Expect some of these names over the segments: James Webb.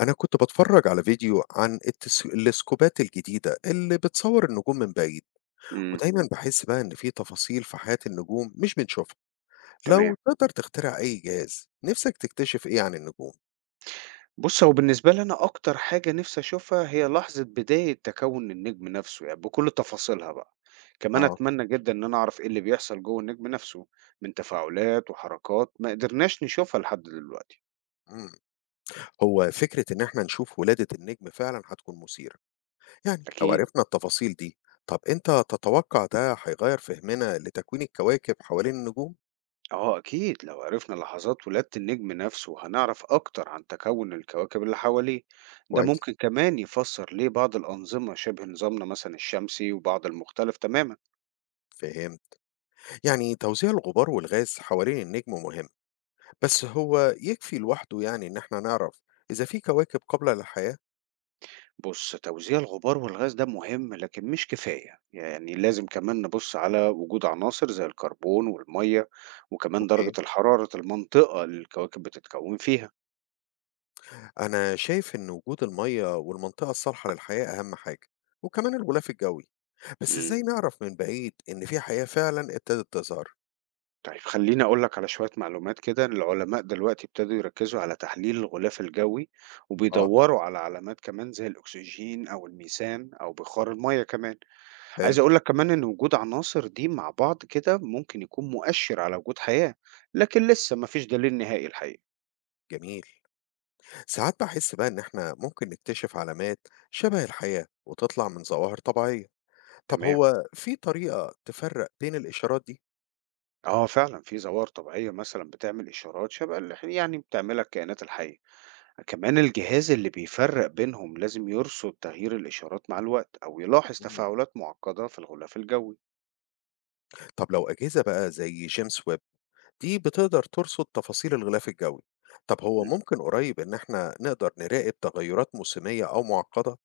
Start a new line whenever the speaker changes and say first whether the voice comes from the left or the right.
left: أنا كنت باتفرج على فيديو عن التلسكوبات الجديدة اللي بتصور النجوم من بعيد،
right: إمم،
left: ودايما بحس بقى إن في تفاصيل في حياة النجوم مش بنشوفها. لو
right: تمام.
left: تقدر تخترع أي جهاز نفسك تكتشف إيه عن النجوم؟
right: بُص، هو بالنسبة لي أنا أكتر حاجة نِفْسي أشوفها هي لحظة بداية تكوُّن النجم نَفْسه، يعني بكل تفاصيلها بقى. كمان
left: آه.
right: أتمنى جدًا إن أنا أعرف إيه اللي بيحصل جوّه النجم نَفْسه من تفاعلات وحركات ما قدرناش نشوفها لحد دلوقتي.
left: مم. هو فكرة إن إحنا نشوف ولادة النجم فعلا هتكون مثيرة، يعني لو
right: أكيد،
left: عرفنا التفاصيل دي. طب أنت تتوقع ده هيغير فهمنا لتكوين الكواكب حوالين النجوم؟
right: آه أكيد، لو عرفنا لحظات ولادة النجم نَفْسه هنعرف أكتر عن تكوُّن الكواكب اللي حواليه. ده
left: كويس،
right: ممكن كمان يفسّر ليه بعض الأنظمة شِبه نظامنا مثلًا الشمسي وبعض المختلف تمامًا.
left: فهمت. يعني توزيع الغبار والغاز حوالين النجم مهم، بس هو يكفي لوحده يعني إن إحنا نعرف إذا في كواكب قابلة للحياة.
right: بُص، توزيع الغبار والغاز ده مهم لكن مش كفاية، يعني لازم كمان نبُص على وجود عناصر زي الكربون والمَيّة، وكمان درجة
left: أوكي.
right: الحرارة المنطقة اللي الكواكب بتتكوّن فيها.
left: أنا شايف إن وجود المَيّة والمنطقة الصالحة للحياة أهم حاجة، وكمان الغلاف الجوي، بس
right: إمم.
left: إزاي نعرف من بعيد إن في حياة فعلًا ابتدت تظهر؟
right: طيب خلّيني أقول لك على شوية معلومات كده، العلماء دلوقتي ابتدوا يركّزوا على تحليل الغلاف الجوي،
left: آه،
right: وبيدوّروا على علامات كمان زي الأكسجين أو الميثان أو بخار المَيّة كمان.
left: حلو،
right: عايز أقول لك كمان إن وجود عناصر دي مع بعض كده ممكن يكون مؤشِّر على وجود حياة، لكن لسه ما فيش دليل نهائي الحقيقة.
left: جميل. ساعات باحس بقى إن إحنا ممكن نكتشف علامات شبه الحياة وتطلع من ظواهر طبيعية. طب
right: تمام.
left: هو في طريقة تفرّق بين الإشارات دي؟
right: آه فعلًا في ظواهر طبيعية مثلًا بتعمل إشارات شبه اللي يعني بتعملها الكائنات الحية. كمان الجهاز اللي بيفرّق بينهم لازم يرصد تغيير الإشارات مع الوقت أو يلاحظ
left: إمم.
right: تفاعلات معقدة في الغلاف الجوي.
left: طب لو أجهزة بقى زي James Webb دي بتقدر ترصد تفاصيل الغلاف الجوي، طب هو
right: إمم.
left: ممكن قريب ان احنا نقدر نراقب تغيرات موسمية او معقدة.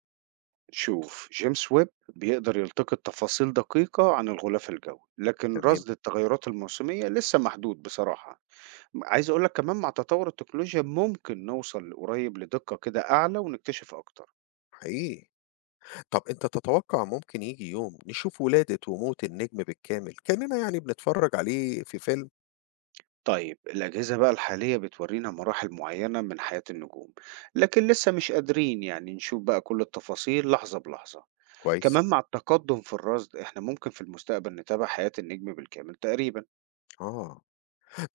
right: شوف جيمس ويب بيقدر يلتقط تفاصيل دقيقة عن الغلاف الجوي، لكن
left: تمام.
right: رصد التغيرات الموسمية لسه محدود بصراحة. عايز أقول لك كمان مع تطور التكنولوجيا ممكن نوصل قريب لدقة كده أعلى ونكتشف أكتر.
left: حقيقي. طب انت تتوقع ممكن يجي يوم نشوف ولادة وموت النجم بالكامل كأننا يعني بنتفرج عليه في فيلم؟
right: طيب الأجهزة بقى الحالية بتورينا مراحل معينة من حياة النجوم، لكن لسه مش قادرين يعني نشوف بقى كل التفاصيل لحظة بلحظة.
left: كويس.
right: كمان مع التقدم في الرصد احنا ممكن في المستقبل نتابع حياة النجم بالكامل تقريبا.
left: اه.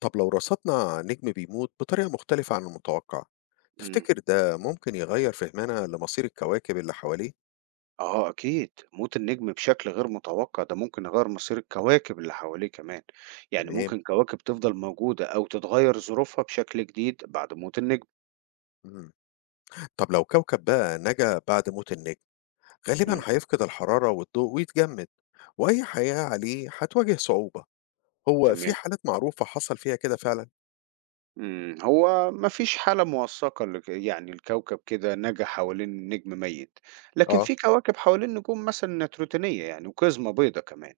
left: طب لو رصدنا نجم بيموت بطريقة مختلفة عن المتوقع،
right: مم.
left: تفتكر ده ممكن يغير فهمنا لمصير الكواكب اللي حواليه؟
right: اه اكيد موت النجم بشكل غير متوقع ده ممكن يغير مصير الكواكب اللي حواليه كمان، يعني
left: تمام.
right: ممكن كواكب تفضل موجودة او تتغير ظروفها بشكل جديد بعد موت النجم.
left: مم. طب لو كوكب بقى نجا بعد موت النجم، غالبًا
right: مم.
left: هيفقد الحرارة والضوء ويتجمد، وأي حياة عليه هتواجه صعوبة. هو في
right: تمام.
left: حالات معروفة حصل فيها كده فعلًا؟
right: هو ما فيش حالة موثّقة لك يعني الكوكب كده نَجَا حوالين نجم ميت، لكن
left: آه،
right: في كواكب حوالين نجوم مثلًا نيتروتينية يعني وقزمة بيضا كمان.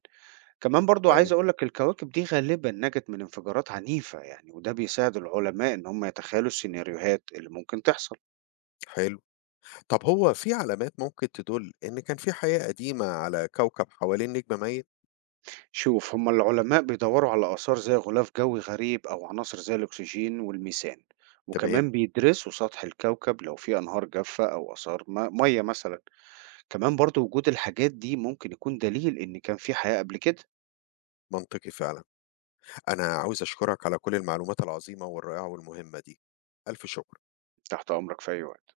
right: كمان برضه عايز
left: كويس،
right: أقول لك الكواكب دي غالبًا نَجَت من انفجارات عنيفة يعني، وده بيساعد العلماء إن هم يتخيلوا السيناريوهات اللي ممكن تحصل.
left: حلو. طب هو في علامات ممكن تدل إن كان في حياة قديمة على كوكب حوالين نجم ميت؟
right: شوف، هم العلماء بيدوّروا على آثار زي غلاف جوي غريب أو عناصر زي الأكسجين والميثان،
left: تمام،
right: وكمان بيدرسوا سطح الكوكب لو في أنهار جافة أو آثار مَيّة مثلًا. كمان برضه وجود الحاجات دي ممكن يكون دليل إن كان في حياة قبل كده.
left: منطقي فعلًا. أنا عاوز أشكرك على كل المعلومات العظيمة والرائعة والمهمة دي. ألف شكر.
right: تحت أمرك في أي وقت.